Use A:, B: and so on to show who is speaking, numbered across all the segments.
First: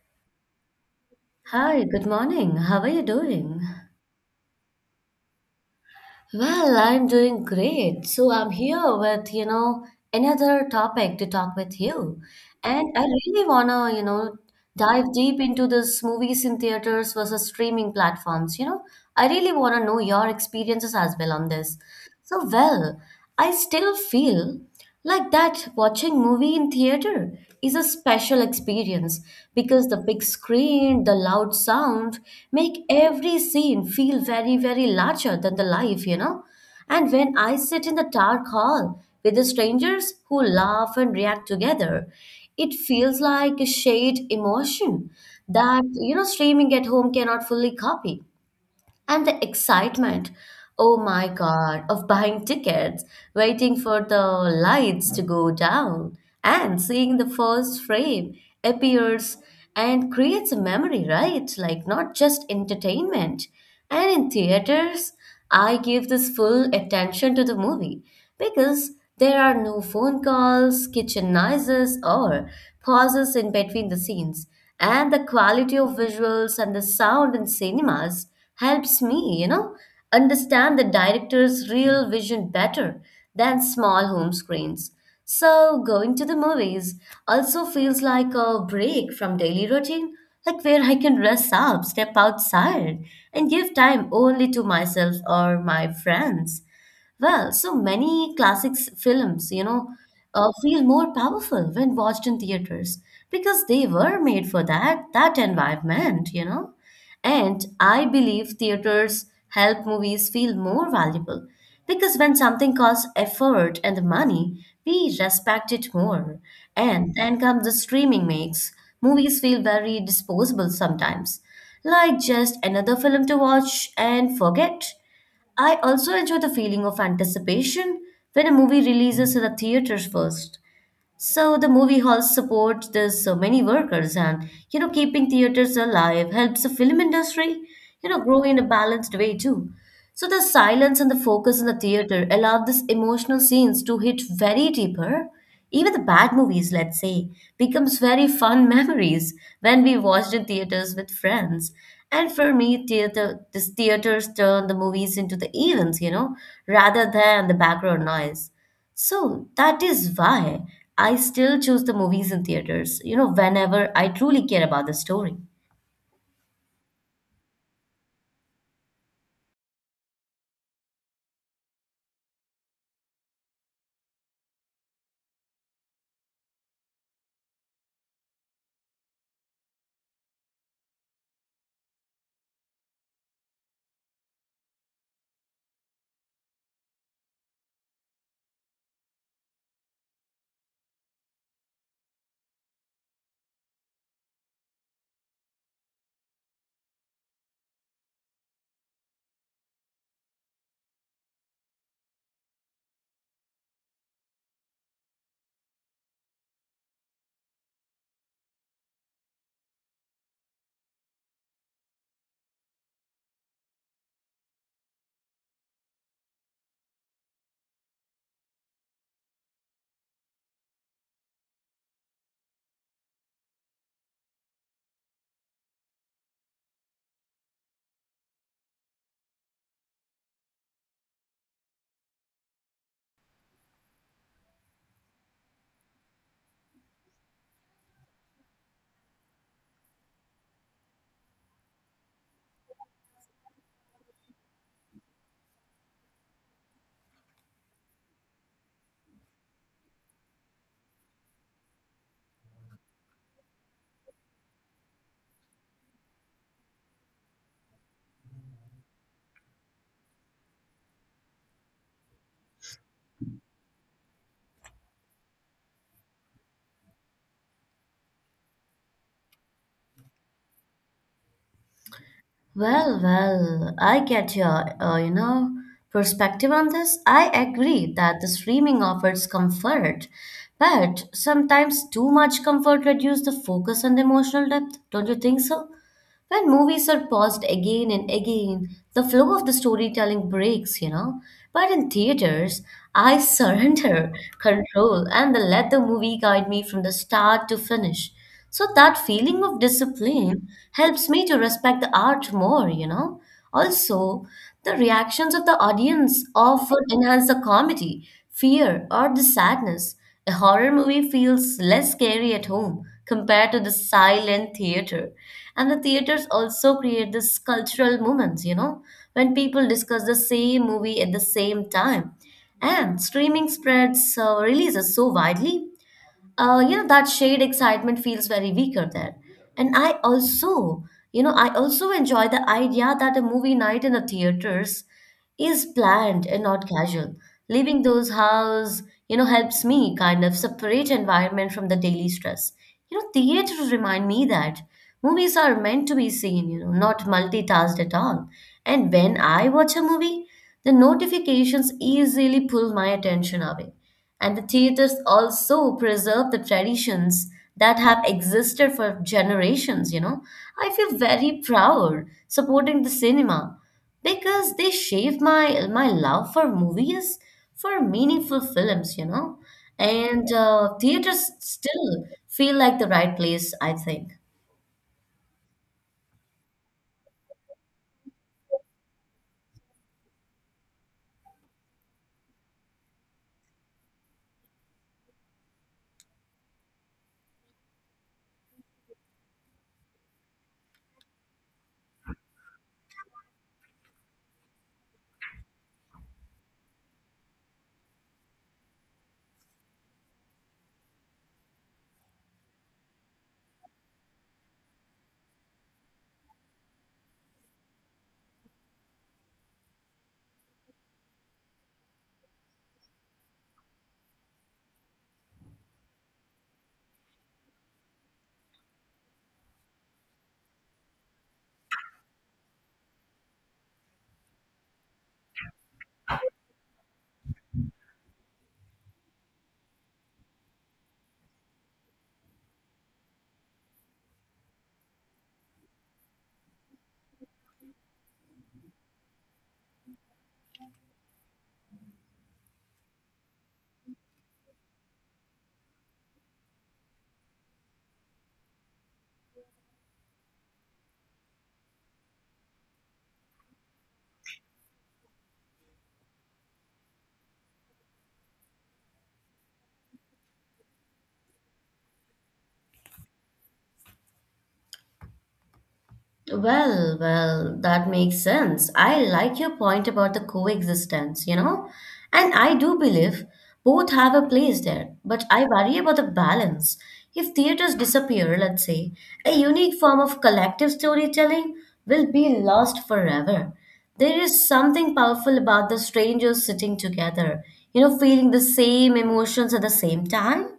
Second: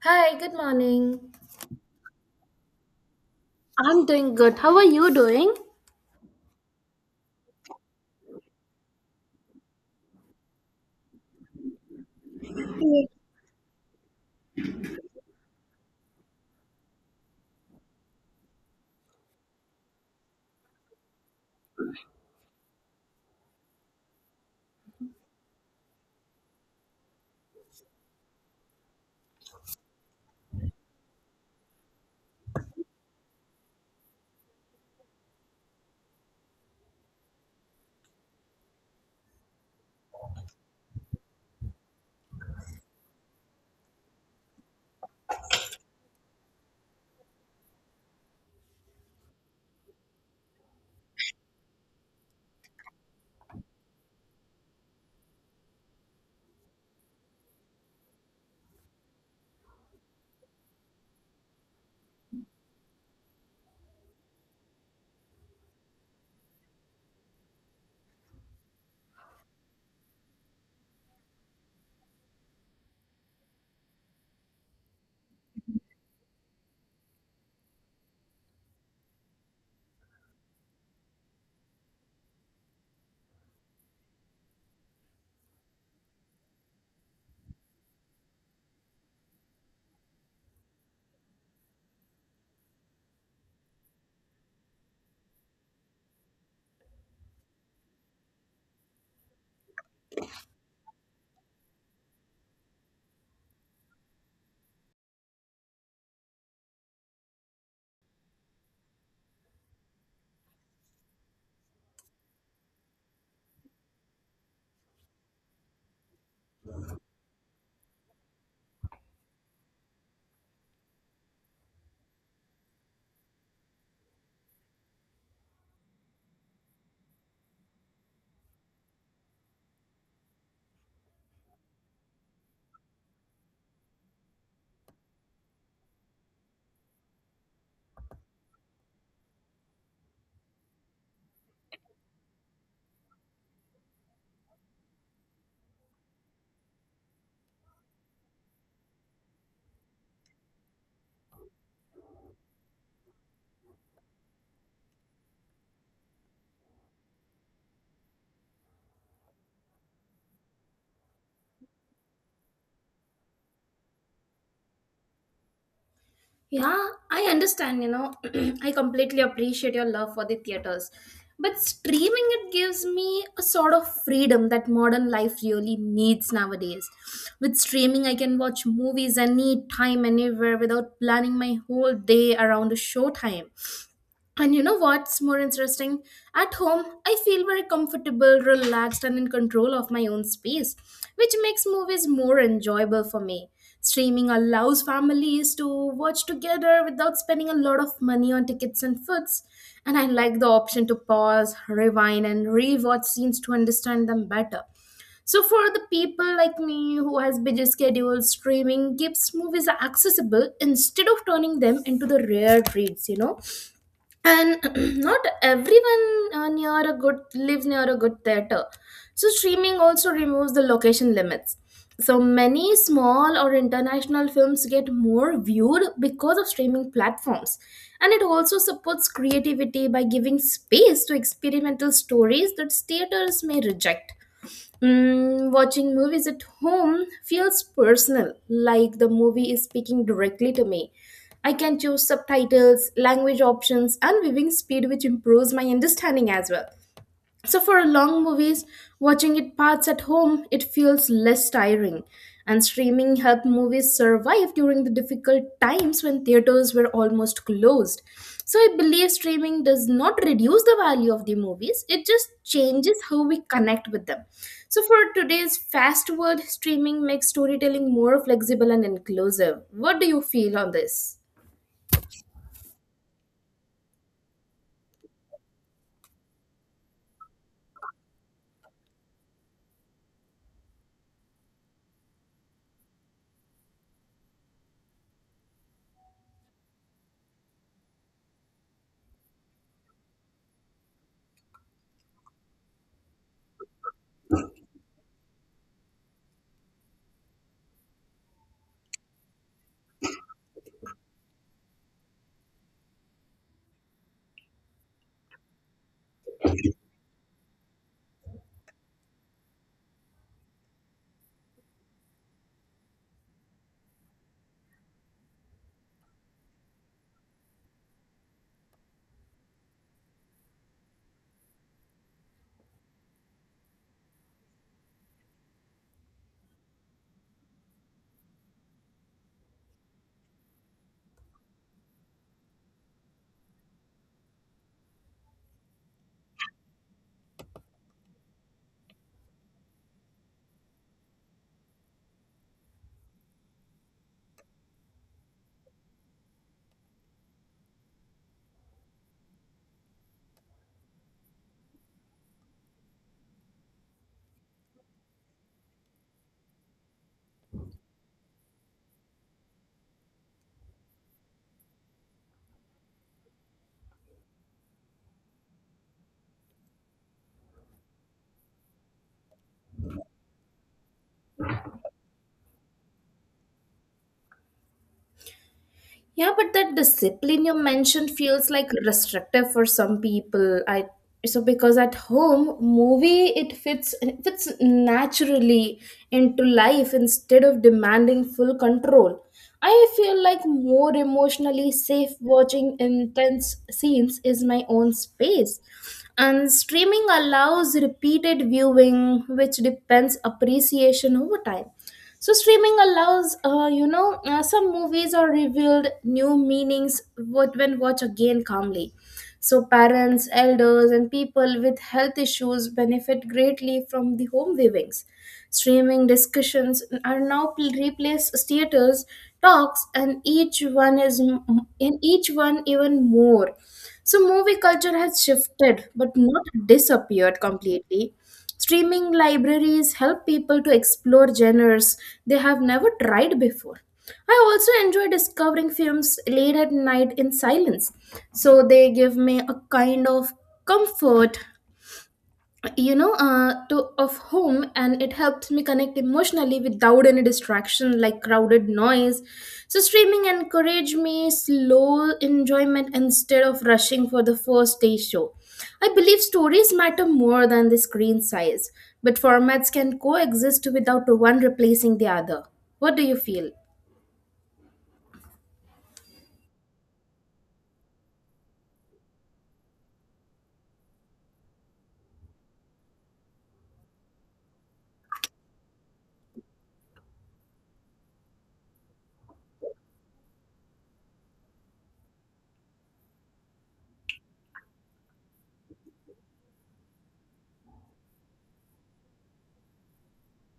A: Hi, good morning.
B: Hi, good morning. How are you doing?
A: I'm doing good. How are you doing?
B: Well, I'm doing great. So I'm here with, another topic to talk with you. And I really wanna, dive deep into this movies in theaters versus streaming platforms. I really wanna know your experiences as well on this. So, well, I still feel like that, watching movie in theater is a special experience because the big screen, the loud sound make every scene feel very, very larger than the life. And when I sit in the dark hall with the strangers who laugh and react together, it feels like a shared emotion that, streaming at home cannot fully copy. And the excitement, oh my God, of buying tickets, waiting for the lights to go down, and seeing the first frame appears and creates a memory, right? Like not just entertainment. And in theaters, I give this full attention to the movie because there are no phone calls, kitchen noises, or pauses in between the scenes. And the quality of visuals and the sound in cinemas helps me, understand the director's real vision better than small home screens. So, going to the movies also feels like a break from daily routine, like where I can rest up, step outside, and give time only to myself or my friends. Well, so many classics films, feel more powerful when watched in theaters because they were made for that environment. And I believe theaters help movies feel more valuable because when something costs effort and money, we respect it more. And then comes the streaming makes movies feel very disposable sometimes, like just another film to watch and forget. I also enjoy the feeling of anticipation when a movie releases in the theaters first. So the movie halls support this so many workers, and keeping theaters alive helps the film industry, grow in a balanced way too. So the silence and the focus in the theater allow these emotional scenes to hit very deeper. Even the bad movies, let's say, becomes very fun memories when we watched in theaters with friends. And for me, theater this theaters turn the movies into the events, rather than the background noise. So that is why I still choose the movies in theaters, whenever I truly care about the story.
A: Yeah, I understand, you know, I completely appreciate your love for the theaters. But streaming, it gives me a sort of freedom that modern life really needs nowadays. With streaming, I can watch movies anytime, anywhere without planning my whole day around a show time. And you know what's more interesting? At home, I feel very comfortable, relaxed, and in control of my own space, which makes movies more enjoyable for me. Streaming allows families to watch together without spending a lot of money on tickets and foods, and I like the option to pause, rewind, and rewatch scenes to understand them better. So for the people like me who has busy schedules, streaming gives movies accessible instead of turning them into the rare treats, you know, and not everyone near a good lives near a good theater. So streaming also removes the location limits. So many small or international films get more viewed because of streaming platforms, and it also supports creativity by giving space to experimental stories that theaters may reject. Mm, watching movies at home feels personal, like the movie is speaking directly to me. I can choose subtitles, language options, and viewing speed, which improves my understanding as well. So for long movies, watching it parts at home, it feels less tiring. And streaming helped movies survive during the difficult times when theaters were almost closed. So I believe streaming does not reduce the value of the movies, it just changes how we connect with them. So for today's fast world, streaming makes storytelling more flexible and inclusive. What do you feel on this?
B: Well, I get your, perspective on this. I agree that the streaming offers comfort, but sometimes too much comfort reduces the focus and the emotional depth. Don't you think so? When movies are paused again and again, the flow of the storytelling breaks. But in theaters, I surrender control and let the movie guide me from the start to finish. So that feeling of discipline helps me to respect the art more. Also, the reactions of the audience often enhance the comedy, fear, or the sadness. A horror movie feels less scary at home compared to the silent theater. And the theaters also create this cultural moments, when people discuss the same movie at the same time. And streaming spreads, releases so widely, that shared excitement feels very weaker there. And I also enjoy the idea that a movie night in a theaters is planned and not casual. Leaving those house, helps me kind of separate environment from the daily stress. Theaters remind me that movies are meant to be seen, not multitasked at all. And when I watch a movie, the notifications easily pull my attention away. And the theaters also preserve the traditions that have existed for generations. I feel very proud supporting the cinema because they shape my love for movies, for meaningful films. And theaters still feel like the right place, I think.
A: Yeah, but that discipline you mentioned feels like restrictive for some people. I, so because at home movie it fits naturally into life instead of demanding full control. I feel like more emotionally safe watching intense scenes is my own space. And streaming allows repeated viewing, which depends appreciation over time. So streaming allows, some movies are revealed new meanings what when watch again calmly. So parents, elders, and people with health issues benefit greatly from the home viewings. Streaming discussions are now replace theaters talks, and each one is in each one even more. So movie culture has shifted, but not disappeared completely. Streaming libraries help people to explore genres they have never tried before. I also enjoy discovering films late at night in silence, so they give me a kind of comfort, you know, to of home, and it helps me connect emotionally without any distraction like crowded noise. So streaming encourage me slow enjoyment instead of rushing for the first day show. I believe stories matter more than the screen size, but formats can coexist without one replacing the other. What do you feel?
B: Well, that makes sense. I like your point about the coexistence, and I do believe both have a place there, but I worry about the balance. If theaters disappear, let's say, a unique form of collective storytelling will be lost forever. There is something powerful about the strangers sitting together, feeling the same emotions at the same time.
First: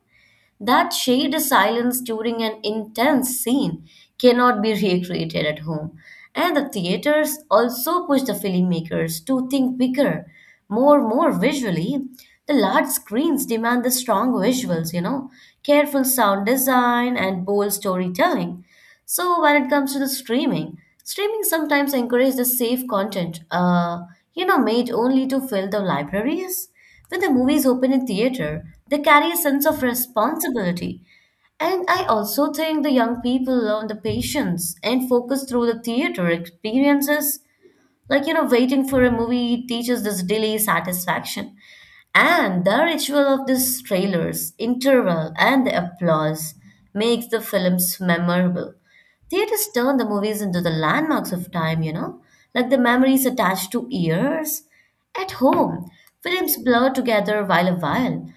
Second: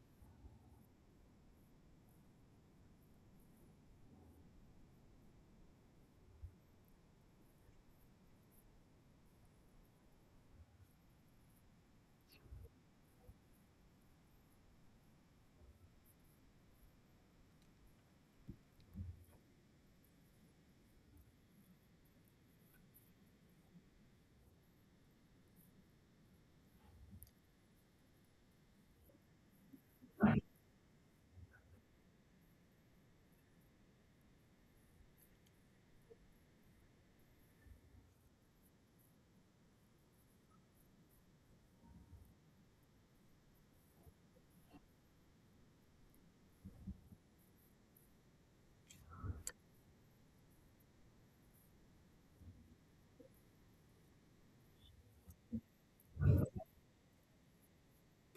B: That shared silence during an intense scene cannot be recreated at home. And the theaters also push the filmmakers to think bigger, more visually. The large screens demand the strong visuals, careful sound design and bold storytelling. So when it comes to the streaming sometimes encourages the safe content, made only to fill the libraries. When the movies open in theater, they carry a sense of responsibility. And I also think the young people learn the patience and focus through the theater experiences, like, waiting for a movie teaches this delay satisfaction. And the ritual of these trailers, interval, and the applause makes the films memorable. Theaters turn the movies into the landmarks of time, like the memories attached to years. At home, films blur together while a while.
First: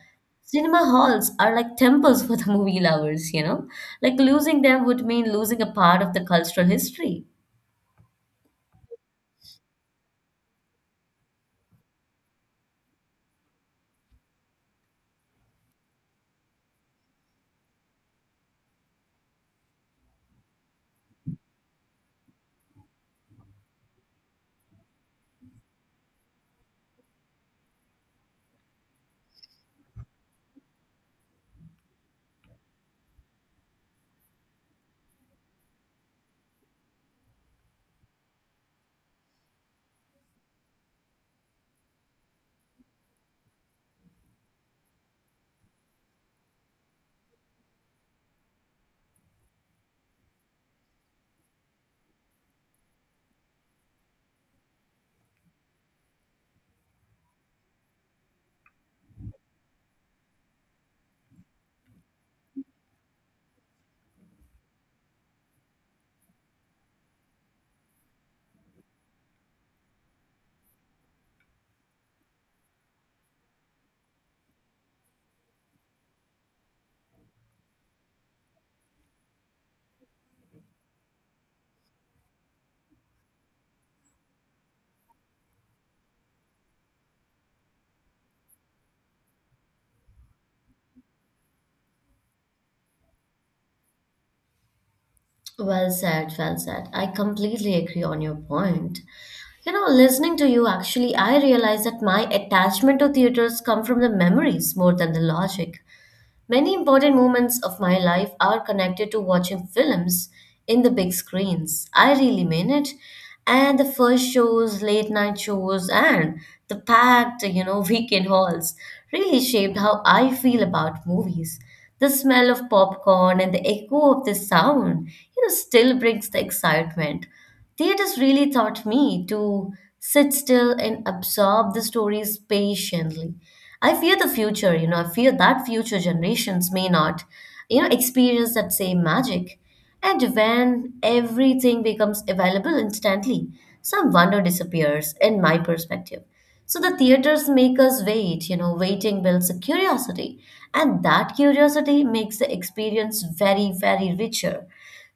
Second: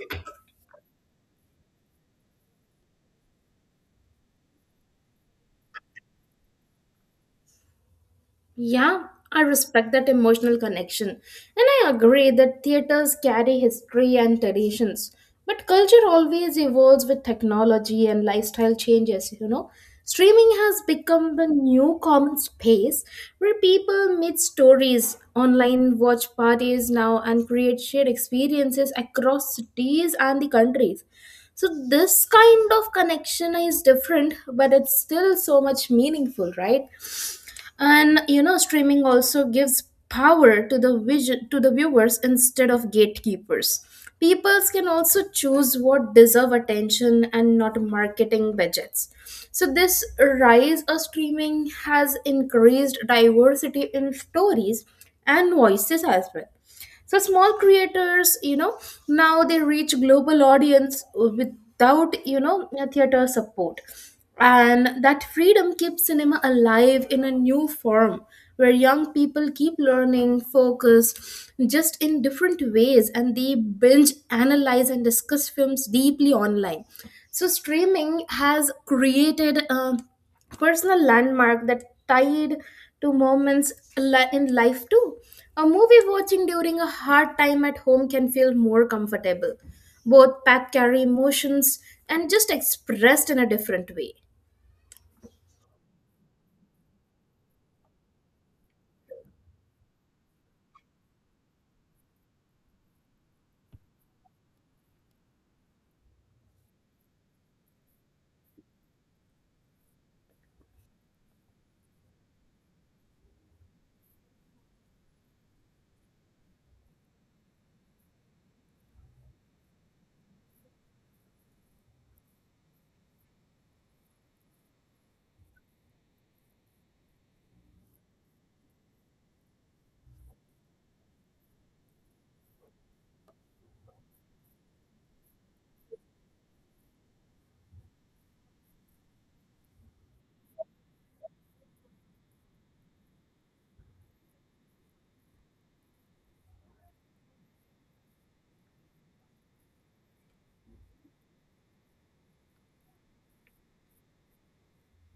B: Cinema halls are like temples for the movie lovers? Like losing them would mean losing a part of the cultural history.
A: Yeah, I respect that emotional connection. And I agree that theaters carry history and traditions. But culture always evolves with technology and lifestyle changes, you know. Streaming has become the new common space where people meet stories online, watch parties now, and create shared experiences across cities and the countries. So this kind of connection is different, but it's still so much meaningful, right? And you know streaming also gives power to the vision to the viewers instead of gatekeepers. Peoples can also choose what deserve attention and not marketing budgets. So this rise of streaming has increased diversity in stories and voices as well. So small creators, you know, now they reach global audience without, you know, theater support, and that freedom keeps cinema alive in a new form, where young people keep learning focused, just in different ways, and they binge analyze and discuss films deeply online. So streaming has created a personal landmark that tied to moments in life too. A movie watching during a hard time at home can feel more comfortable. Both path carry emotions and just expressed in a different way.
B: Well said, well said. I completely agree on your point. Listening to you, actually, I realize that my attachment to theaters come from the memories more than the logic. Many important moments of my life are connected to watching films in the big screens. I really mean it. And the first shows, late night shows, and the packed, weekend halls really shaped how I feel about movies. The smell of popcorn and the echo of the sound, still brings the excitement. Theaters really taught me to sit still and absorb the stories patiently. I fear the future, I fear that future generations may not, experience that same magic. And when everything becomes available instantly, some wonder disappears, in my perspective. So the theaters make us wait, waiting builds a curiosity. And that curiosity makes the experience very, very richer.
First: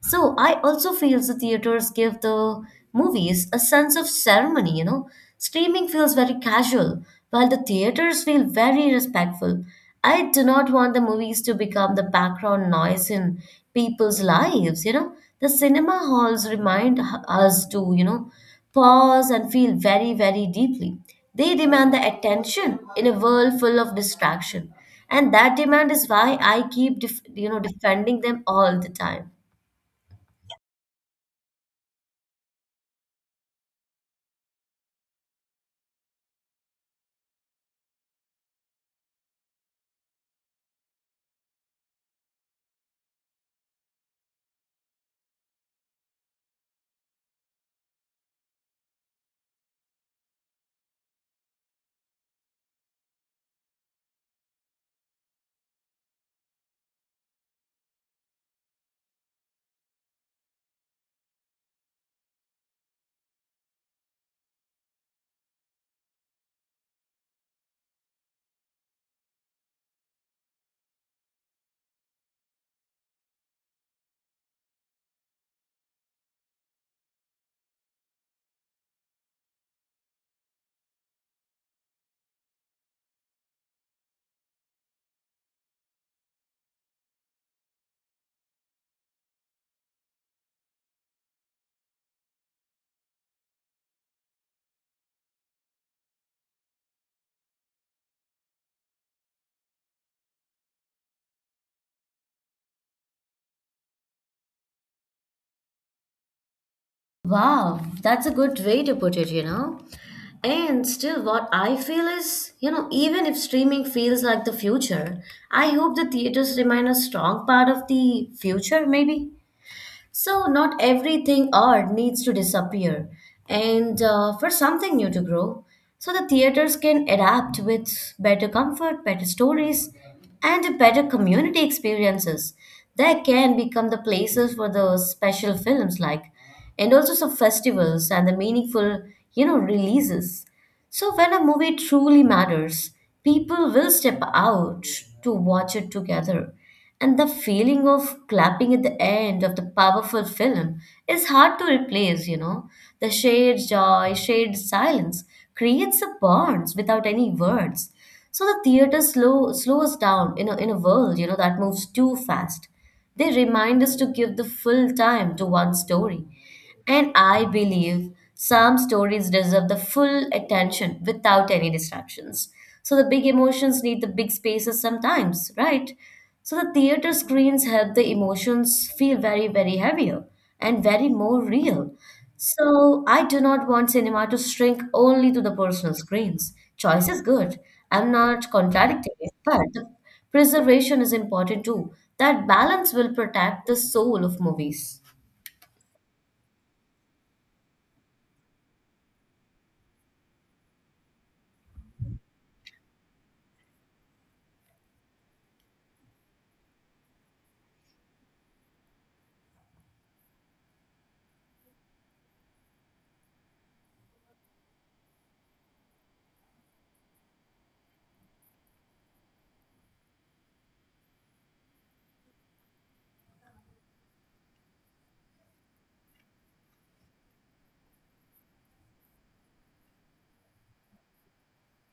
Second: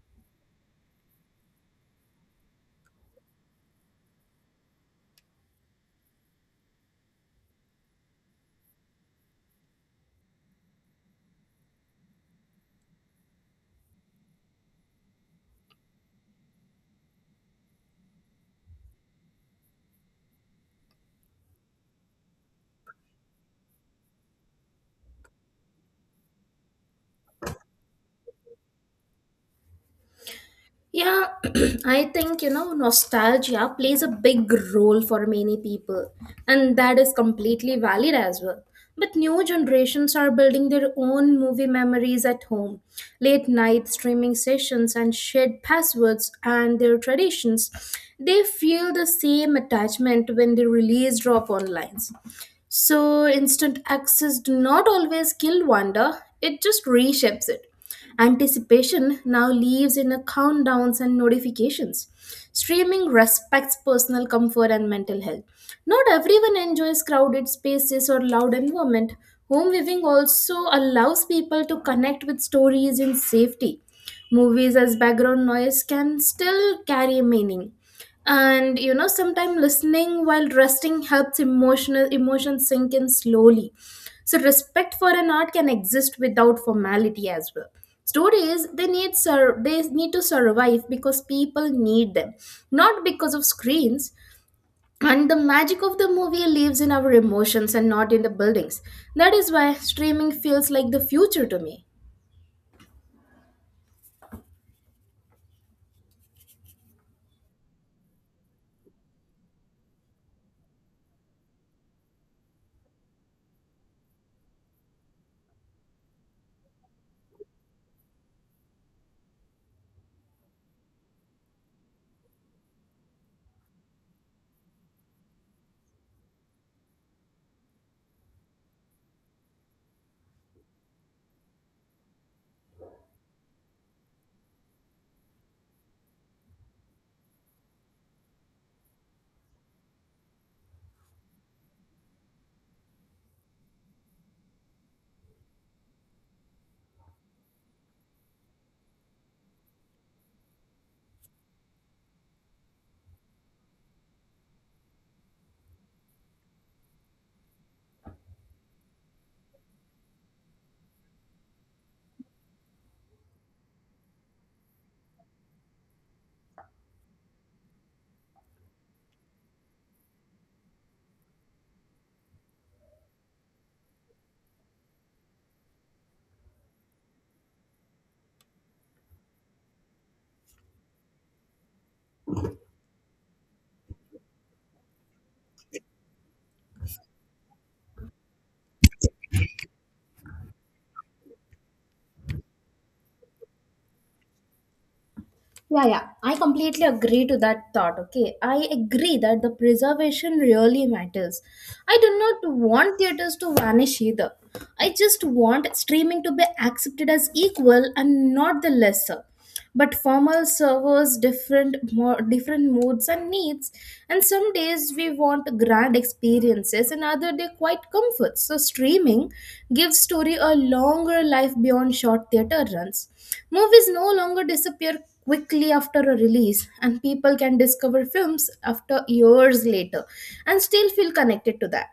B: So I also feel the theaters give the movies a sense of ceremony. Streaming feels very casual, while the theaters feel very respectful. I do not want the movies to become the background noise in people's lives. The cinema halls remind us to, pause and feel very, very deeply. They demand the attention in a world full of distraction. And that demand is why I keep, defending them all the time.
A: Yeah, I think, you know, nostalgia plays a big role for many people, and that is completely valid as well. But new generations are building their own movie memories at home, late night streaming sessions, and shared passwords and their traditions. They feel the same attachment when the release drop online. So instant access do not always kill wonder, it just reshapes it. Anticipation now lives in a countdowns and notifications. Streaming respects personal comfort and mental health. Not everyone enjoys crowded spaces or loud environment. Home viewing also allows people to connect with stories in safety. Movies as background noise can still carry meaning, and you know sometimes listening while resting helps emotional emotions sink in slowly. So respect for an art can exist without formality as well. Stories, they need they need to survive because people need them, not because of screens. And the magic of the movie lives in our emotions and not in the buildings. That is why streaming feels like the future to me.
B: Wow, that's a good way to put it. And still, what I feel is, even if streaming feels like the future, I hope the theaters remain a strong part of the future, maybe. So, not everything art needs to disappear and, for something new to grow. So, the theaters can adapt with better comfort, better stories, and better community experiences. They can become the places for the special films, like, and also some festivals and the meaningful, releases. So, when a movie truly matters, people will step out to watch it together. And the feeling of clapping at the end of the powerful film is hard to replace. The shared joy, shared silence creates a bonds without any words. So the theater slows down in a world, that moves too fast. They remind us to give the full time to one story. And I believe some stories deserve the full attention without any distractions. So the big emotions need the big spaces sometimes, right? So the theater screens help the emotions feel very, very heavier and very more real. So I do not want cinema to shrink only to the personal screens. Choice is good. I'm not contradicting it, but the preservation is important too. That balance will protect the soul of movies.
A: Yeah, yeah, I completely agree to that thought. Okay, I agree that the preservation really matters. I do not want theaters to vanish either. I just want streaming to be accepted as equal and not the lesser. But formal servers different more different moods and needs, and some days we want grand experiences, and other day quite comforts. So streaming gives story a longer life beyond short theater runs. Movies no longer disappear quickly after a release, and people can discover films after years later and still feel connected to that.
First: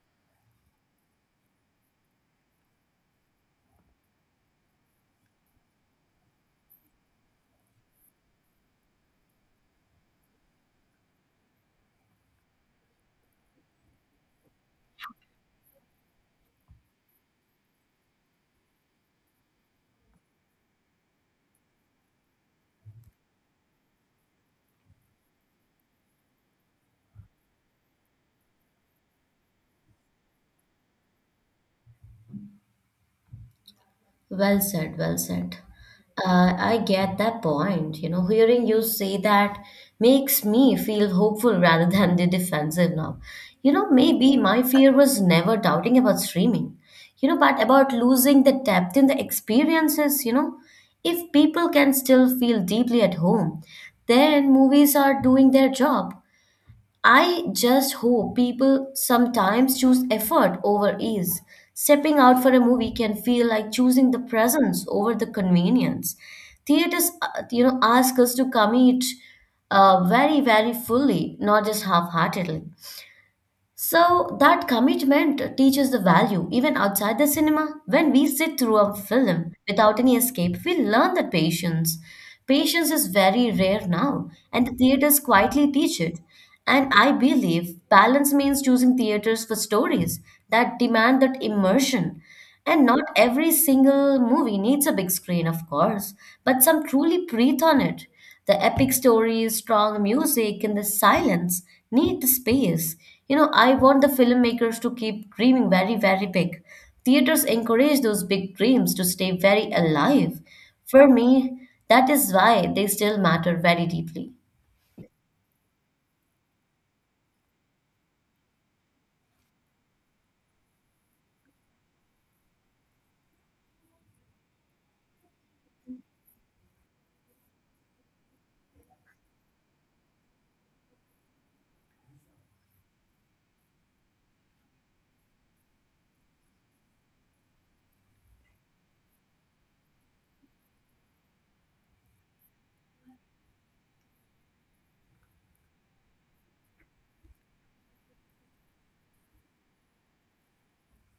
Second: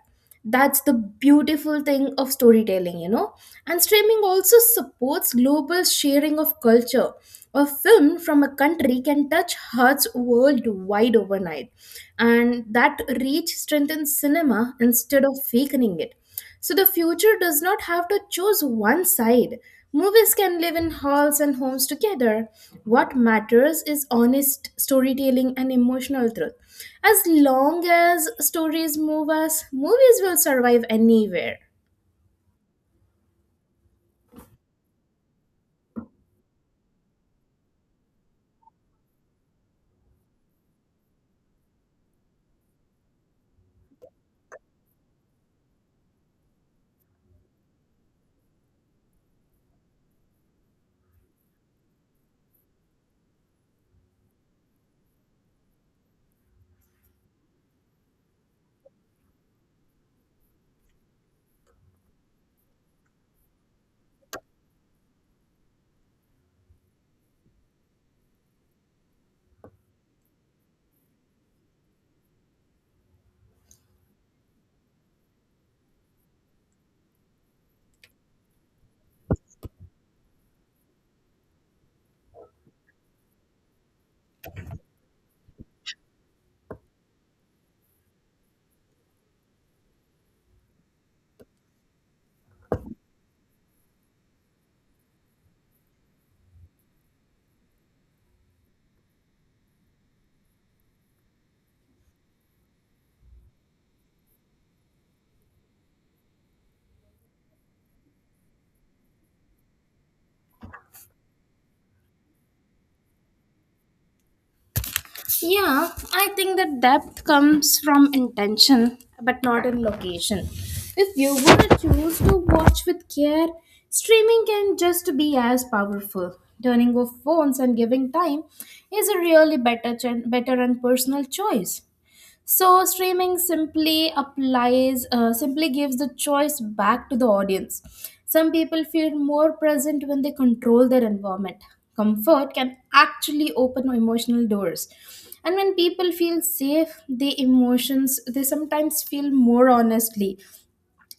A: That's the beautiful thing of storytelling, you know. And streaming also supports global sharing of culture. A film from a country can touch hearts worldwide overnight, and that reach strengthens cinema instead of weakening it. So the future does not have to choose one side. Movies can live in halls and homes together. What matters is honest storytelling and emotional truth. As long as stories move us, movies will survive anywhere.
B: Well said, well said. I get that point. Hearing you say that makes me feel hopeful rather than the defensive now. Maybe my fear was never doubting about streaming, but about losing the depth in the experiences. If people can still feel deeply at home, then movies are doing their job. I just hope people sometimes choose effort over ease. Stepping out for a movie can feel like choosing the presence over the convenience. Theaters, ask us to commit, very, very fully, not just half-heartedly. So that commitment teaches the value even outside the cinema. When we sit through a film without any escape, we learn that patience. Patience is very rare now, and the theaters quietly teach it. And I believe balance means choosing theaters for stories that demand that immersion. And not every single movie needs a big screen, of course, but some truly breathe on it. The epic stories, strong music, and the silence need the space. I want the filmmakers to keep dreaming very, very big. Theaters encourage those big dreams to stay very alive. For me, that is why they still matter very deeply.
A: Yeah, I think that depth comes from intention, but not in location. If you want to choose to watch with care, streaming can just be as powerful. Turning off phones and giving time is a really better, better and personal choice. So streaming simply applies, simply gives the choice back to the audience. Some people feel more present when they control their environment. Comfort can actually open emotional doors. And when people feel safe, their emotions, they sometimes feel more honestly.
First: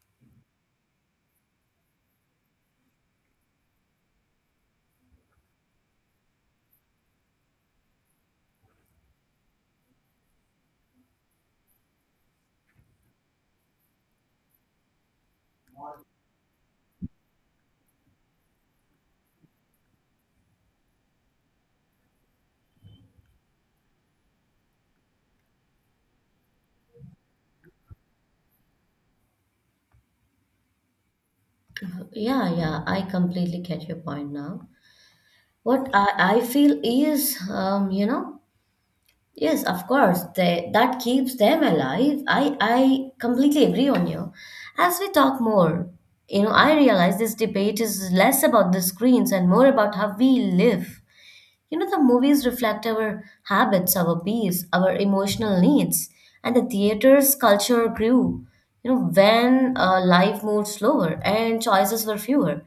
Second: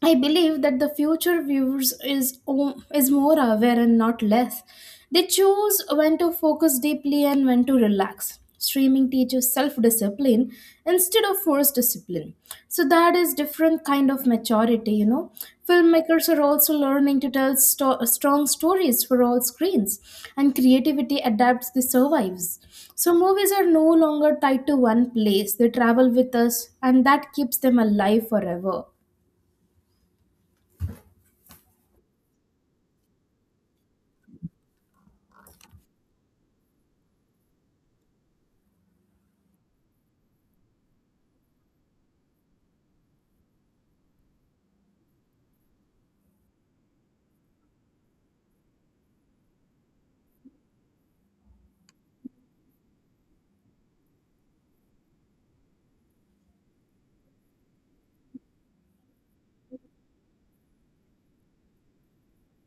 A: I believe that the future viewers is is more aware and not less. They choose when to focus deeply and when to relax. Streaming teaches self-discipline instead of forced discipline. So that is different kind of maturity, you know. Filmmakers are also learning to tell strong stories for all screens, and creativity adapts the survives. So movies are no longer tied to one place. They travel with us, and that keeps them alive forever.
B: Yeah, yeah, I completely get your point now. What I feel is, you know, Yes, of course. That keeps them alive. I completely agree on you. As we talk more. I realize this debate is less about the screens and more about how we live. The movies reflect our habits, our beliefs, our emotional needs, and the theater's culture grew when life moved slower and choices were fewer.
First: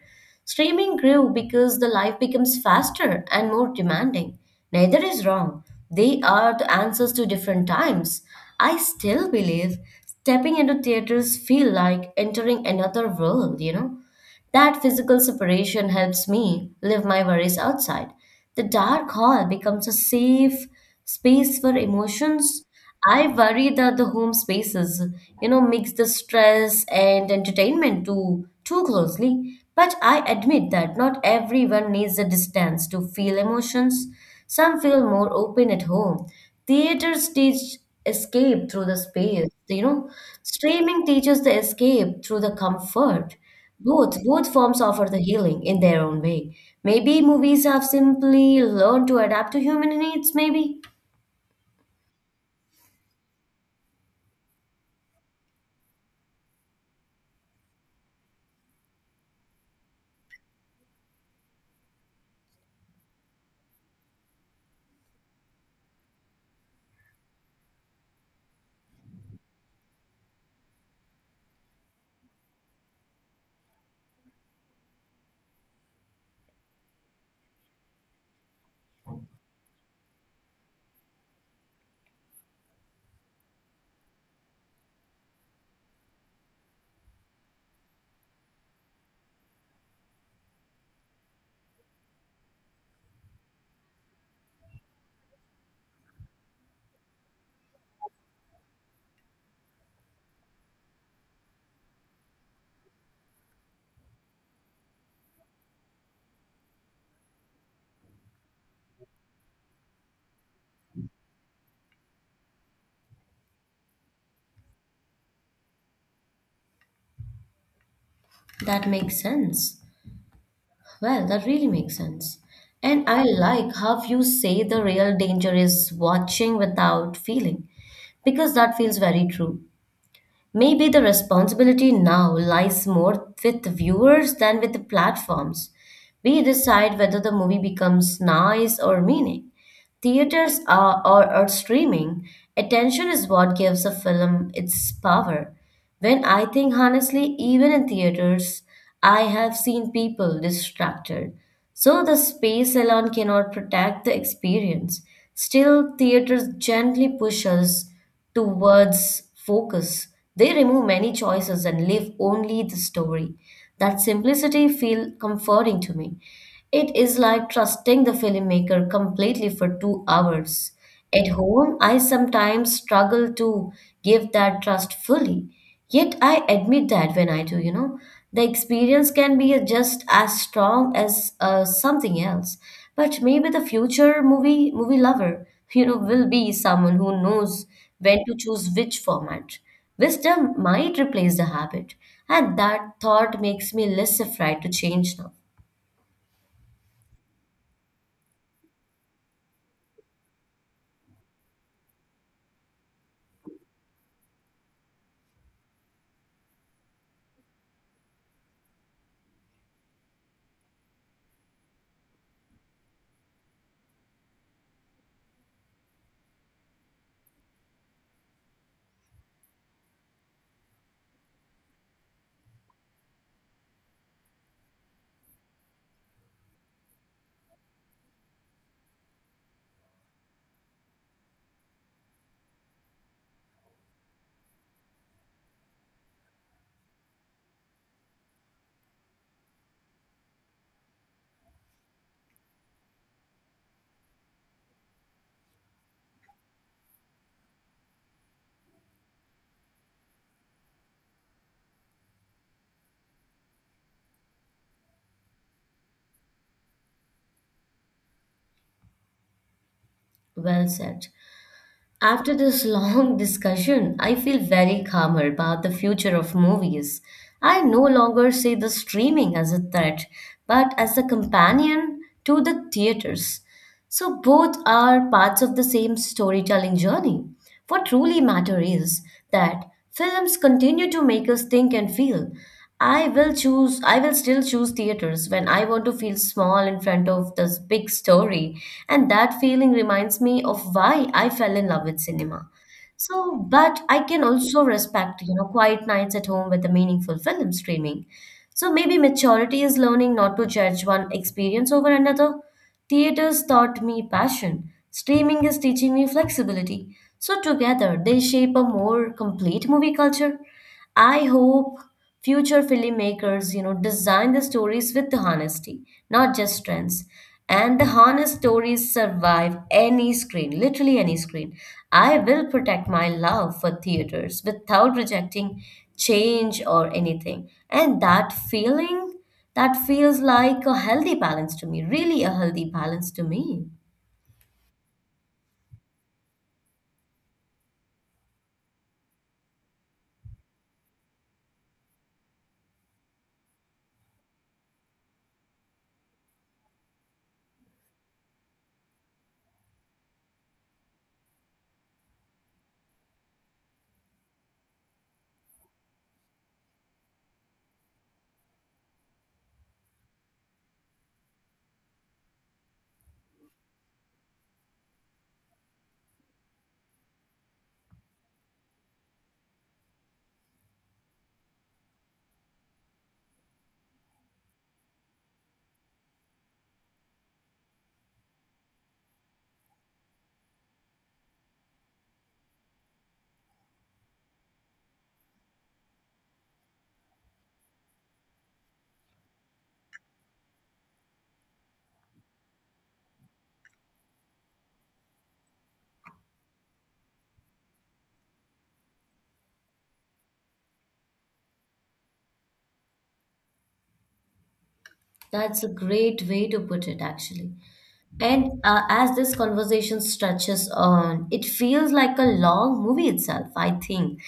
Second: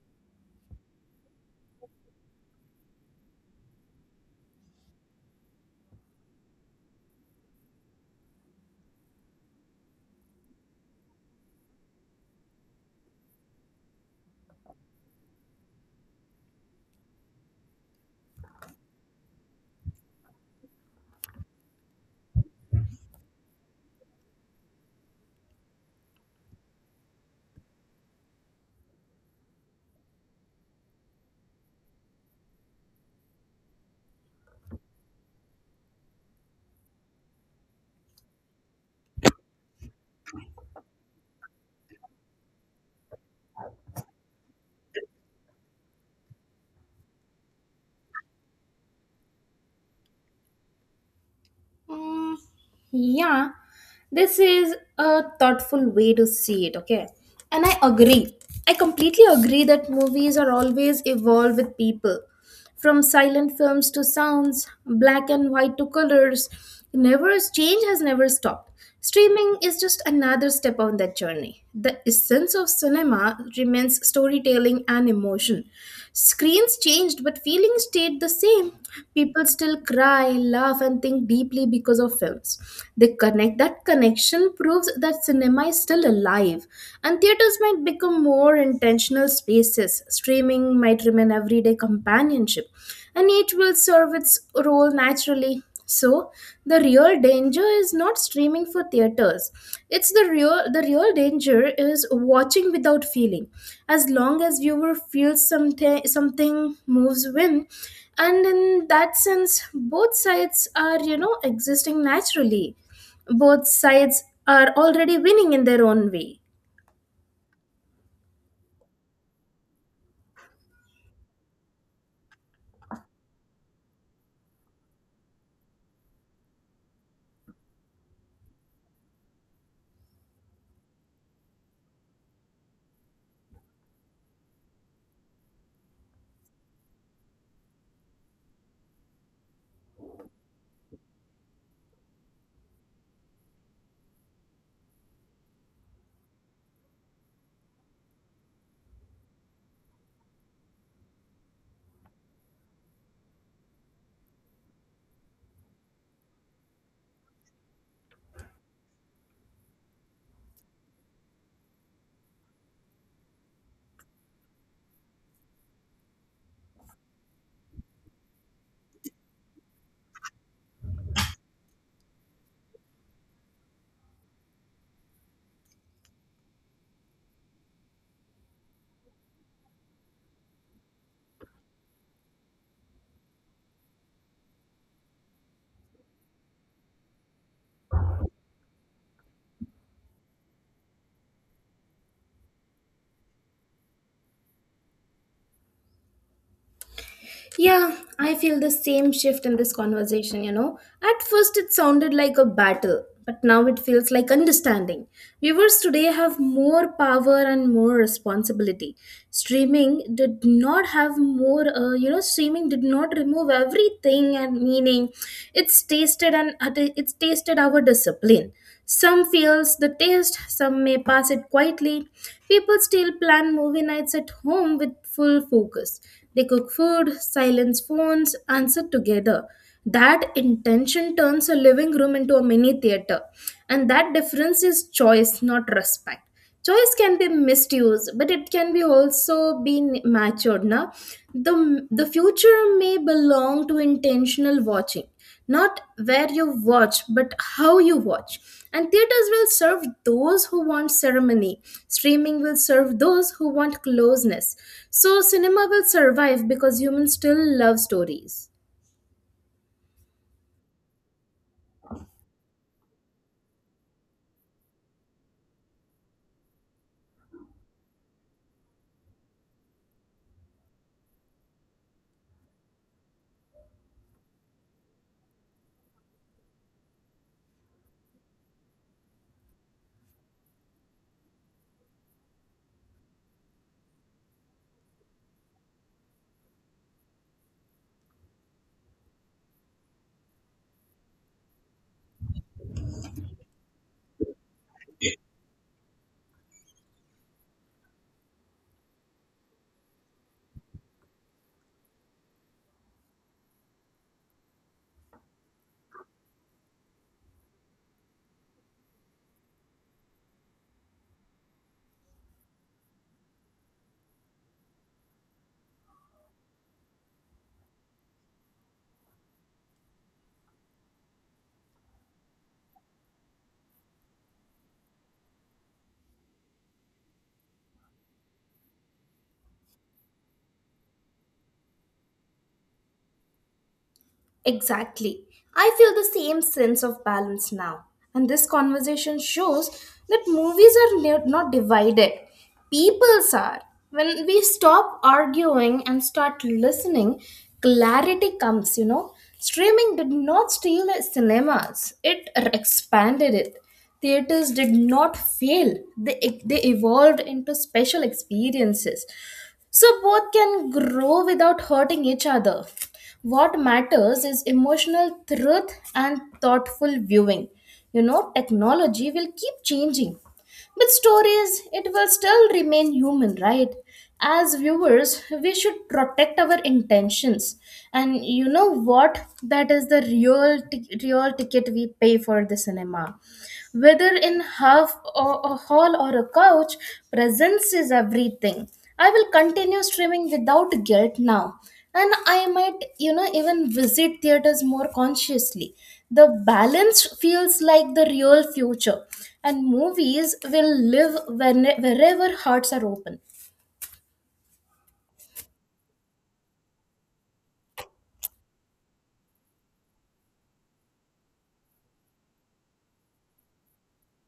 B: Streaming grew because the life becomes faster and more demanding. Neither is wrong. They are the answers to different times. I still believe stepping into theaters feel like entering another world. That physical separation helps me live my worries outside. The dark hall becomes a safe space for emotions. I worry that the home spaces mix the stress and entertainment too closely. But I admit that not everyone needs the distance to feel emotions. Some feel more open at home. Theater stage escape through the space. Streaming teaches the escape through the comfort. Both forms offer the healing in their own way. Maybe movies have simply learned to adapt to human needs, maybe.
A: Yeah, this is a thoughtful way to see it, okay? And I agree. I completely agree that movies are always evolved with people. From silent films to sounds, black and white to colors, never change has never stopped. Streaming is just another step on that journey. The essence of cinema remains storytelling and emotion. Screens changed, but feelings stayed the same. People still cry, laugh, and think deeply because of films. They connect. That connection proves that cinema is still alive. And theaters might become more intentional spaces. Streaming might remain everyday companionship. And each will serve its role naturally. So the real danger is not streaming for theaters. It's the real danger is watching without feeling. As long as viewer feels something, something moves win. And in that sense, both sides are, you know, existing naturally. Both sides are already winning in their own way.
B: That makes sense. Well, that really makes sense. And I like how you say the real danger is watching without feeling, because that feels very true. Maybe the responsibility now lies more with viewers than with the platforms. We decide whether the movie becomes nice or meaning. Theaters are, or streaming, attention is what gives a film its power. When I think honestly, even in theaters, I have seen people distracted. So the space alone cannot protect the experience. Still, theaters gently push us towards focus. They remove many choices and leave only the story. That simplicity feels comforting to me. It is like trusting the filmmaker completely for 2 hours. At home, I sometimes struggle to give that trust fully. Yet I admit that when I do, the experience can be just as strong as something else. But maybe the future movie lover, will be someone who knows when to choose which format. Wisdom might replace the habit, and that thought makes me less afraid to change now.
A: Yeah, I feel the same shift in this conversation, you know. At first, it sounded like a battle, but now it feels like understanding. Viewers today have more power and more responsibility. Streaming did not have more, streaming did not remove everything and meaning. It's tasted, and it's tasted our discipline. Some feels the taste, some may pass it quietly. People still plan movie nights at home with full focus. They cook food, silence phones, answer together. That intention turns a living room into a mini theater. And that difference is choice, not respect. Choice can be misused, but it can be also be matured now. The the future may belong to intentional watching, not where you watch but how you watch. And theaters will serve those who want ceremony, streaming will serve those who want closeness. So cinema will survive because humans still love stories.
B: Well said. After this long discussion, I feel very calmer about the future of movies. I no longer see the streaming as a threat, but as a companion to the theaters. So both are parts of the same storytelling journey. What truly matters is that films continue to make us think and feel. I will still choose theaters when I want to feel small in front of this big story, and that feeling reminds me of why I fell in love with cinema. So, but I can also respect, quiet nights at home with a meaningful film streaming. So maybe maturity is learning not to judge one experience over another. Theaters taught me passion. Streaming is teaching me flexibility. So together, they shape a more complete movie culture. I hope future filmmakers, design the stories with honesty, not just trends. And the honest stories survive any screen, literally any screen. I will protect my love for theaters without rejecting change or anything. And that feeling, that feels like a healthy balance to me, really a healthy balance to me.
A: Exactly. I feel the same sense of balance now. And this conversation shows that movies are not divided, peoples are. When we stop arguing and start listening, clarity comes, you know. Streaming did not steal cinemas, it expanded it. Theaters did not fail, they evolved into special experiences. So both can grow without hurting each other. What matters is emotional truth and thoughtful viewing. You know, technology will keep changing. But stories, it will still remain human, right? As viewers, we should protect our intentions. And you know what? That is the real, real ticket we pay for the cinema. Whether in half or a hall or a couch, presence is everything. I will continue streaming without guilt now. And I might, even visit theaters more consciously. The balance feels like the real future, and movies will live when, wherever hearts are open.
B: That's a great way to put it, actually. And as this conversation stretches on, it feels like a long movie itself, I think.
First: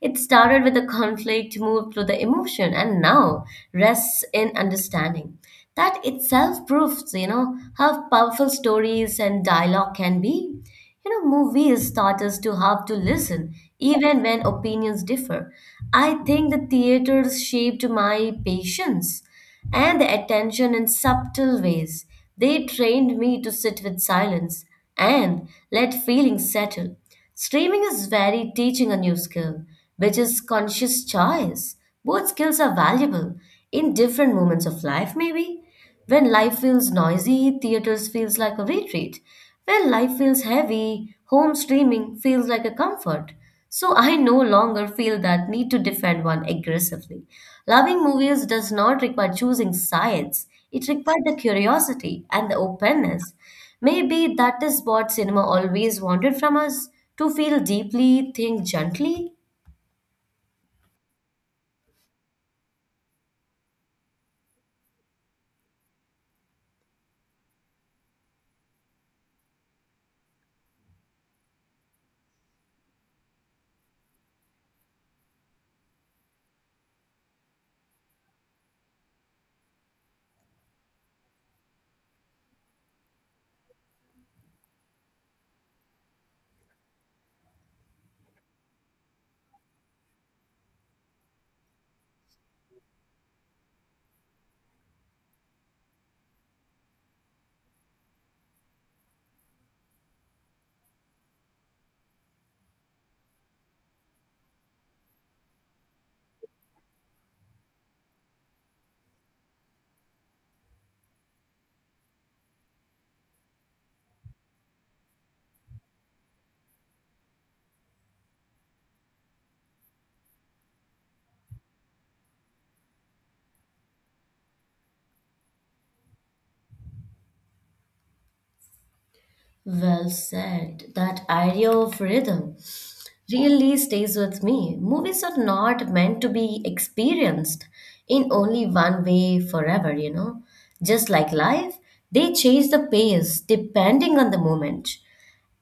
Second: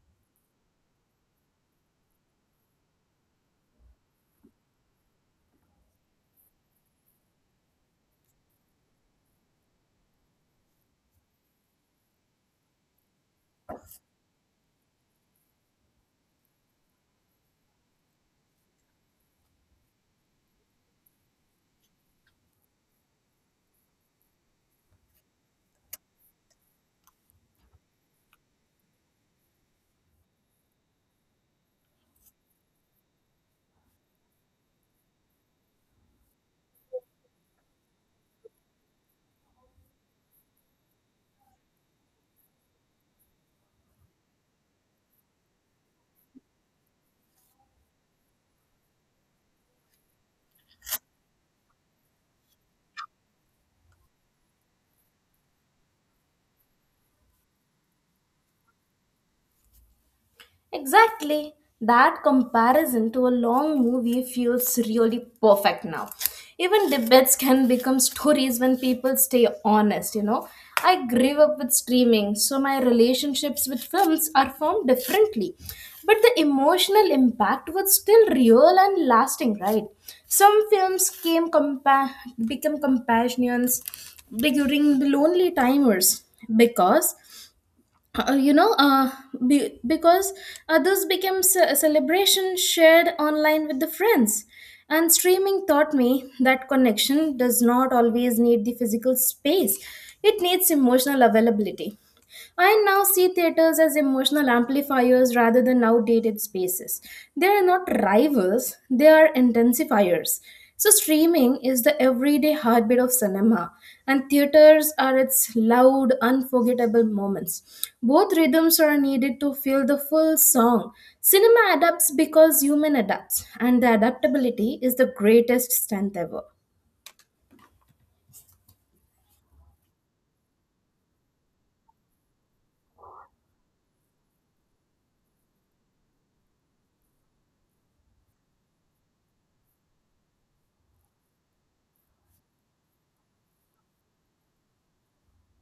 B: It started with a conflict, moved through the emotion, and now rests in understanding. That itself proves, how powerful stories and dialogue can be. Movies taught us to have to listen, even when opinions differ. I think the theaters shaped my patience and the attention in subtle ways. They trained me to sit with silence and let feelings settle. Streaming is very teaching a new skill, which is conscious choice. Both skills are valuable in different moments of life, maybe. When life feels noisy, theaters feels like a retreat. When life feels heavy, home streaming feels like a comfort. So I no longer feel that need to defend one aggressively. Loving movies does not require choosing sides. It requires the curiosity and the openness. Maybe that is what cinema always wanted from us to feel deeply, think gently.
A: Exactly. That comparison to a long movie feels really perfect now. Even debates can become stories when people stay honest, you know. I grew up with streaming, so my relationships with films are formed differently. But the emotional impact was still real and lasting, right? Some films become companions during the lonely timers because uh, you know uh, because this became a celebration shared online with the friends, and streaming taught me that connection does not always need the physical space. It needs emotional availability. I now see theaters as emotional amplifiers rather than outdated spaces. They are not rivals, they are intensifiers. So, streaming is the everyday heartbeat of cinema, and theaters are its loud, unforgettable moments. Both rhythms are needed to feel the full song. Cinema adapts because human adapts, and the adaptability is the greatest strength ever.
B: Well said. That idea of rhythm really stays with me. Movies are not meant to be experienced in only one way forever, you know. Just like life, they change the pace depending on the moment.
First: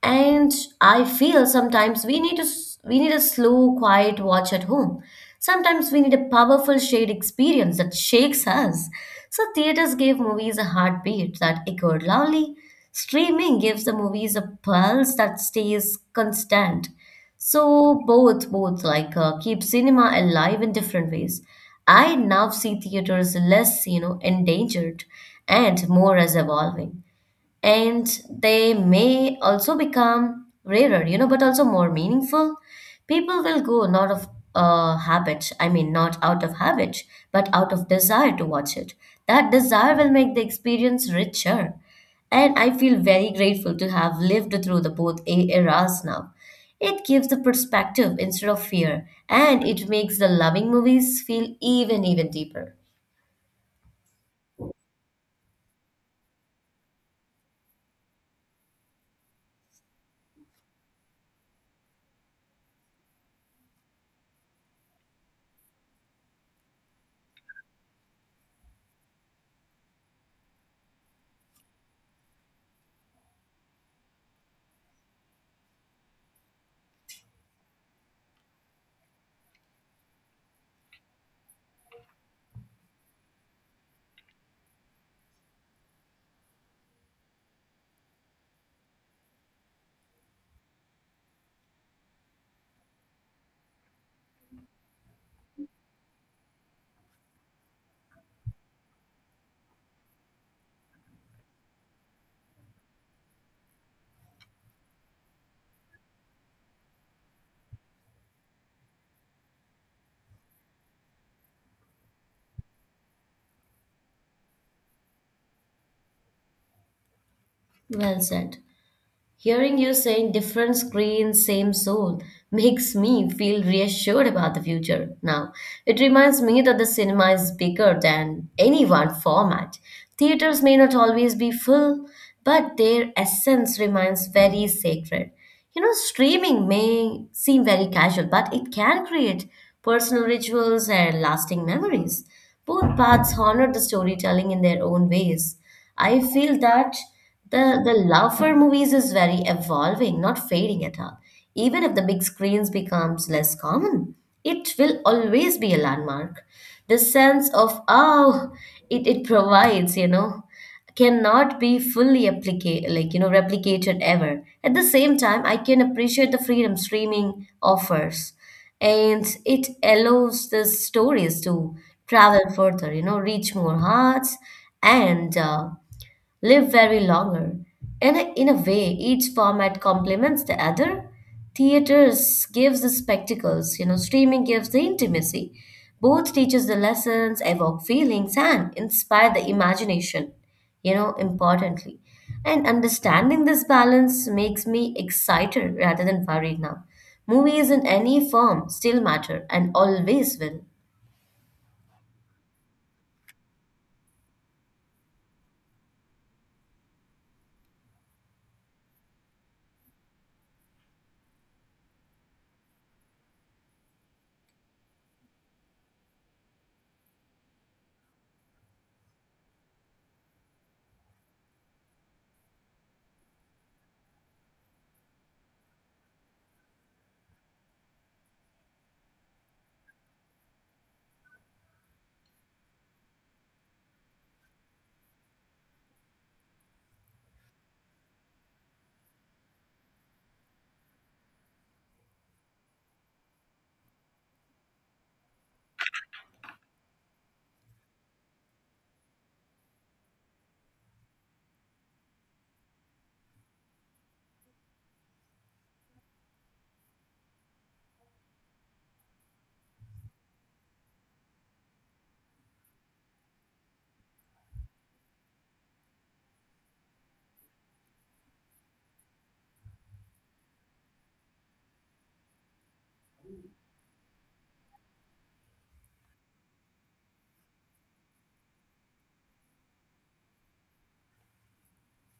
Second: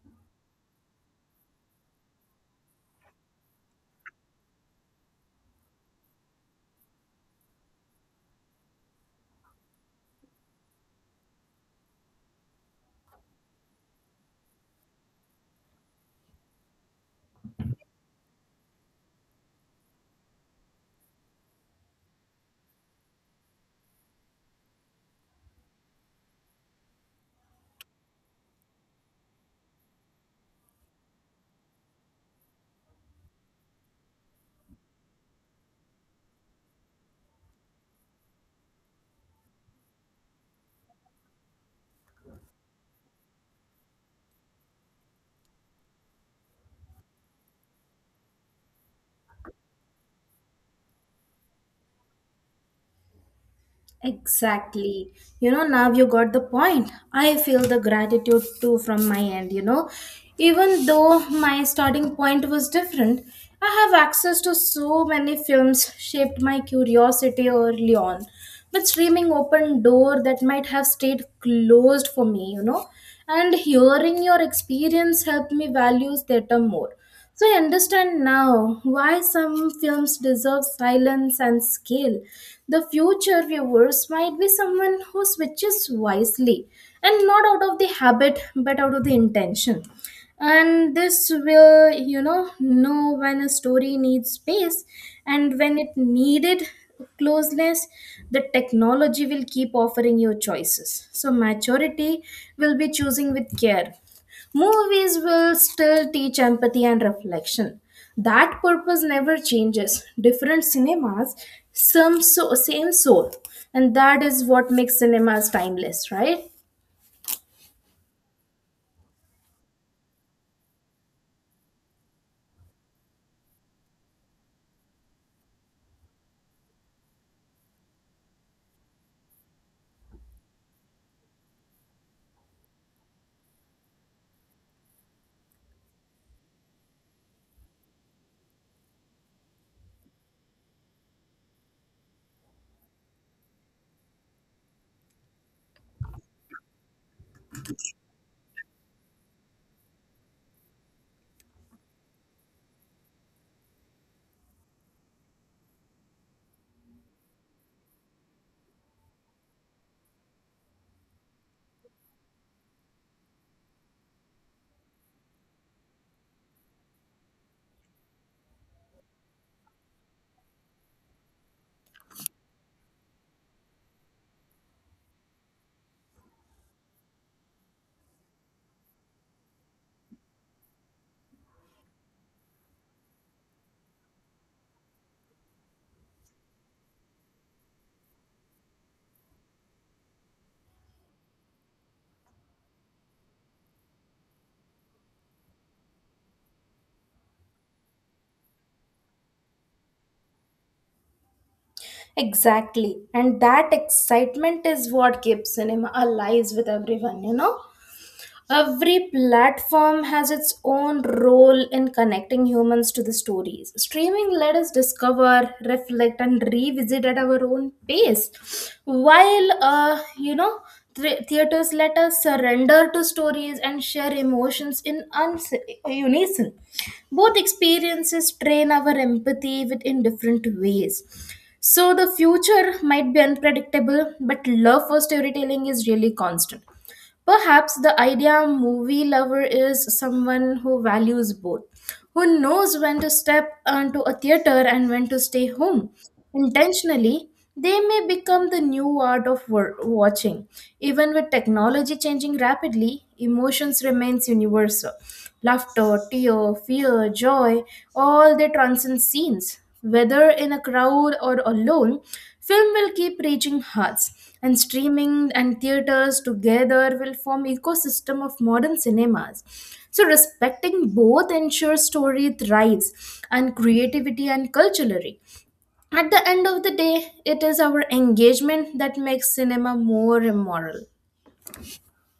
B: And I feel sometimes we need a slow, quiet watch at home. Sometimes we need a powerful shared experience that shakes us. So theaters gave movies a heartbeat that echoed loudly. Streaming gives the movies a pulse that stays constant. So both keep cinema alive in different ways. I now see theaters less, endangered and more as evolving, and they may also become rarer, you know, but also more meaningful. People will go not of habit I mean not out of habit but out of desire to watch it. That desire will make the experience richer, and I feel very grateful to have lived through the both eras now. It gives the perspective instead of fear, and it makes the loving movies feel even deeper.
A: Exactly. You know, now you got the point. I feel the gratitude too from my end, you know. Even though my starting point was different, I have access to so many films shaped my curiosity early on. But streaming opened door that might have stayed closed for me, you know. And hearing your experience helped me value theater more. So I understand now why some films deserve silence and scale. The future viewers might be someone who switches wisely and not out of the habit but out of the intention. And this will, know when a story needs space and when it needed closeness. The technology will keep offering you choices. So maturity will be choosing with care. Movies will still teach empathy and reflection. That purpose never changes. Different cinemas, same soul. And that is what makes cinemas timeless, right?
B: Well said. Hearing you saying different screen, same soul makes me feel reassured about the future now. It reminds me that the cinema is bigger than any one format. Theaters may not always be full, but their essence remains very sacred. You know, streaming may seem very casual, but it can create personal rituals and lasting memories. Both paths honor the storytelling in their own ways. I feel that the love for movies is very evolving, not fading at all. Even if the big screens becomes less common, it will always be a landmark. The sense of, oh, it provides, you know, cannot be fully applicate, like, you know, replicated ever. At the same time, I can appreciate the freedom streaming offers, and it allows the stories to travel further, you know, reach more hearts, and live very longer. And in a way, each format complements the other. Theaters gives the spectacles, you know, streaming gives the intimacy. Both teaches the lessons, evoke feelings, and inspire the imagination, you know, importantly. And understanding this balance makes me excited rather than worried now. Movies in any form still matter and always will.
A: Exactly. And that excitement is what keeps cinema alive with everyone, you know? Every platform has its own role in connecting humans to the stories. Streaming let us discover, reflect, and revisit at our own pace, while theaters let us surrender to stories and share emotions in unison. Both experiences train our empathy within different ways. So the future might be unpredictable, but love for storytelling is really constant. Perhaps the idea movie lover is someone who values both, who knows when to step onto a theater and when to stay home. Intentionally, they may become the new art of watching. Even with technology changing rapidly, emotions remains universal. Laughter, tear, fear, joy, all they transcend scenes. Whether in a crowd or alone, film will keep reaching hearts, and streaming and theaters together will form ecosystem of modern cinemas. So respecting both ensures story thrives and creativity and culturally. At the end of the day, it is our engagement that makes cinema more immoral.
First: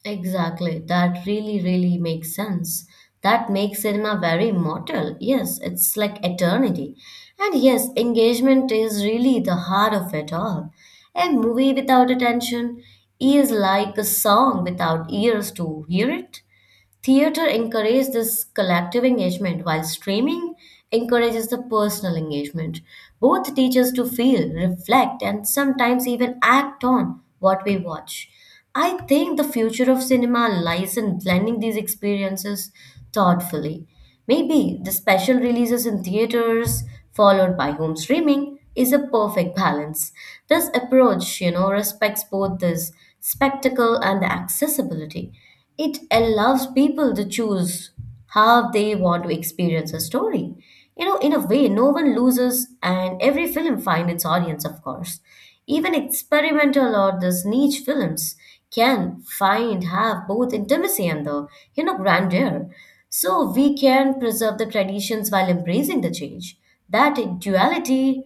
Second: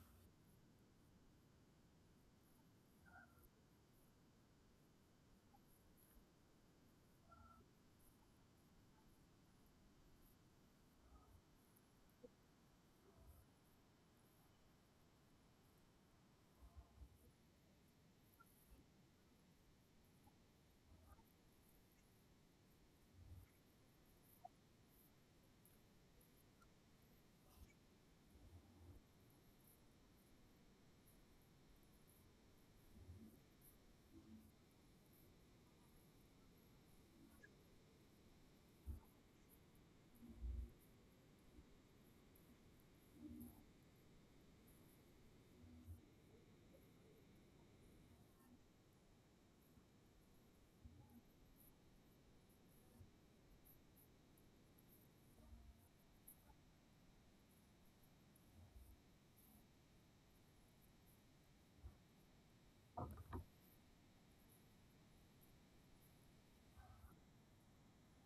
B: Exactly. That really, really makes sense. That makes cinema very immortal. Yes, it's like eternity. And yes, engagement is really the heart of it all. A movie without attention is like a song without ears to hear it. Theater encourages this collective engagement, while streaming encourages the personal engagement. Both teach us to feel, reflect, and sometimes even act on what we watch. I think the future of cinema lies in blending these experiences thoughtfully. Maybe the special releases in theaters, followed by home streaming, is a perfect balance. This approach, respects both this spectacle and the accessibility. It allows people to choose how they want to experience a story. You know, in a way, no one loses, and every film finds its audience, of course. Even experimental or these niche films can find have both intimacy and the, you know, grandeur. So we can preserve the traditions while embracing the change. That duality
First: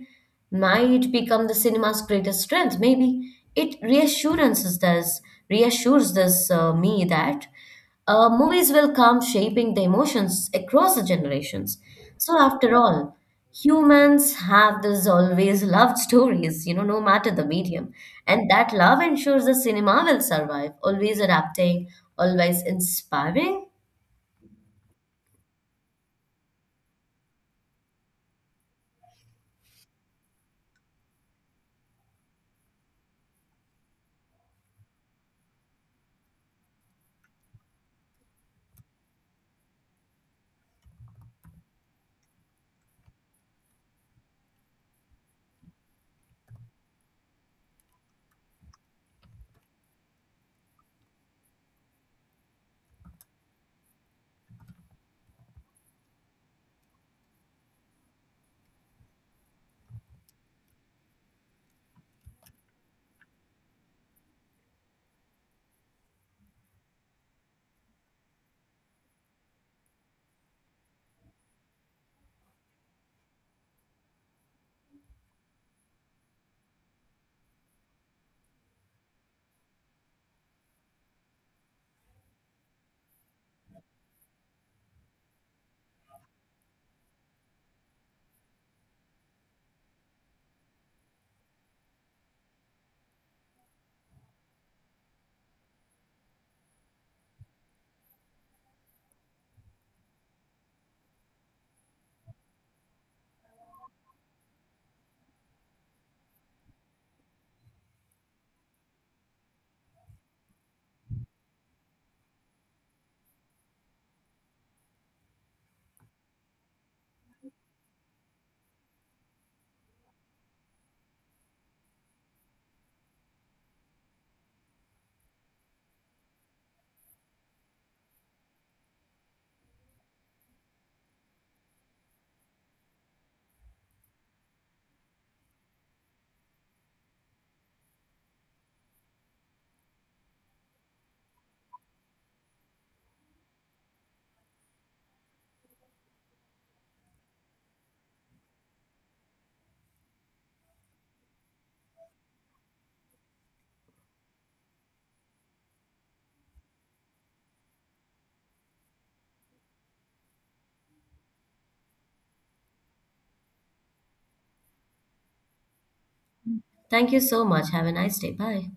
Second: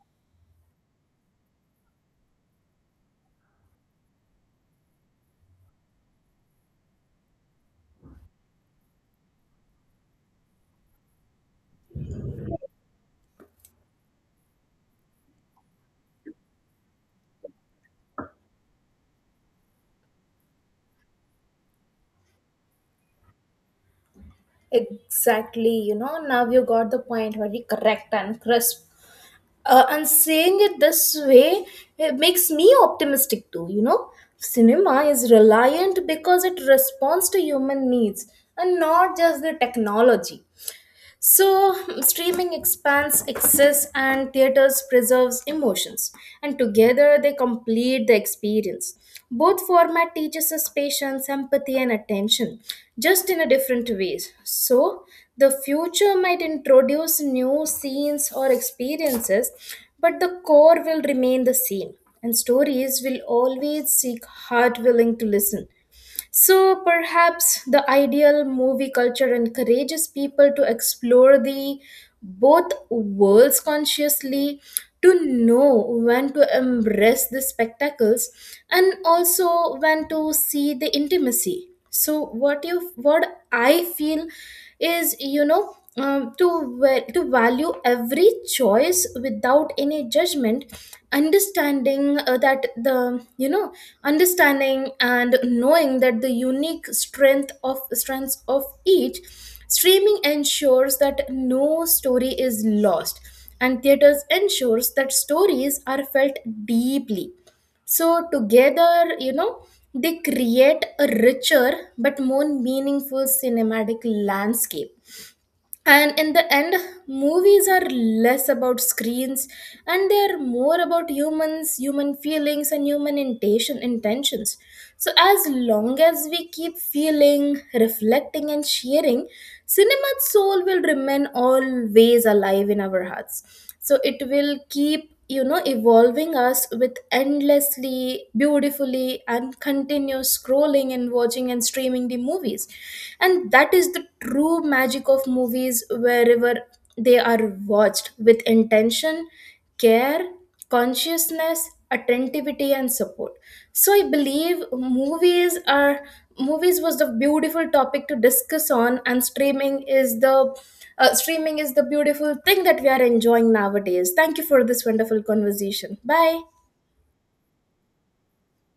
B: might become the cinema's greatest strength. Maybe it reassurances us, reassures this me that movies will come shaping the emotions across the generations. So after all, humans have this always loved stories, you know, no matter the medium, and that love ensures the cinema will survive, always adapting, always inspiring.
A: Exactly, you know, now you got the point very correct and crisp. And saying it this way, it makes me optimistic too, you know. Cinema is reliant because it responds to human needs and not just the technology. So, streaming expands access and theaters preserves emotions, and together they complete the experience. Both format teaches us patience, empathy, and attention, just in a different ways. So, the future might introduce new scenes or experiences, but the core will remain the same, and stories will always seek heart willing to listen. So perhaps the ideal movie culture encourages people to explore the both worlds consciously, to know when to embrace the spectacles and also when to see the intimacy. So what you, what I feel is, you know, to value every choice without any judgment, understanding that the you know understanding and knowing that the unique strengths of each. Streaming ensures that no story is lost, and theaters ensures that stories are felt deeply. So, together, you know, they create a richer but more meaningful cinematic landscape. And in the end, movies are less about screens and they are more about humans, human feelings, and human intentions. So, as long as we keep feeling, reflecting, and sharing, cinema's soul will remain always alive in our hearts. So it will keep, you know, evolving us with endlessly beautifully and continuous scrolling and watching and streaming the movies. And that is the true magic of movies, wherever they are watched with intention, care, consciousness, attentivity, and support. So I believe movies was the beautiful topic to discuss on, and streaming is the beautiful thing that we are enjoying nowadays. Thank you for this wonderful conversation. Bye.
B: Thank you so much. Have a nice day. Bye.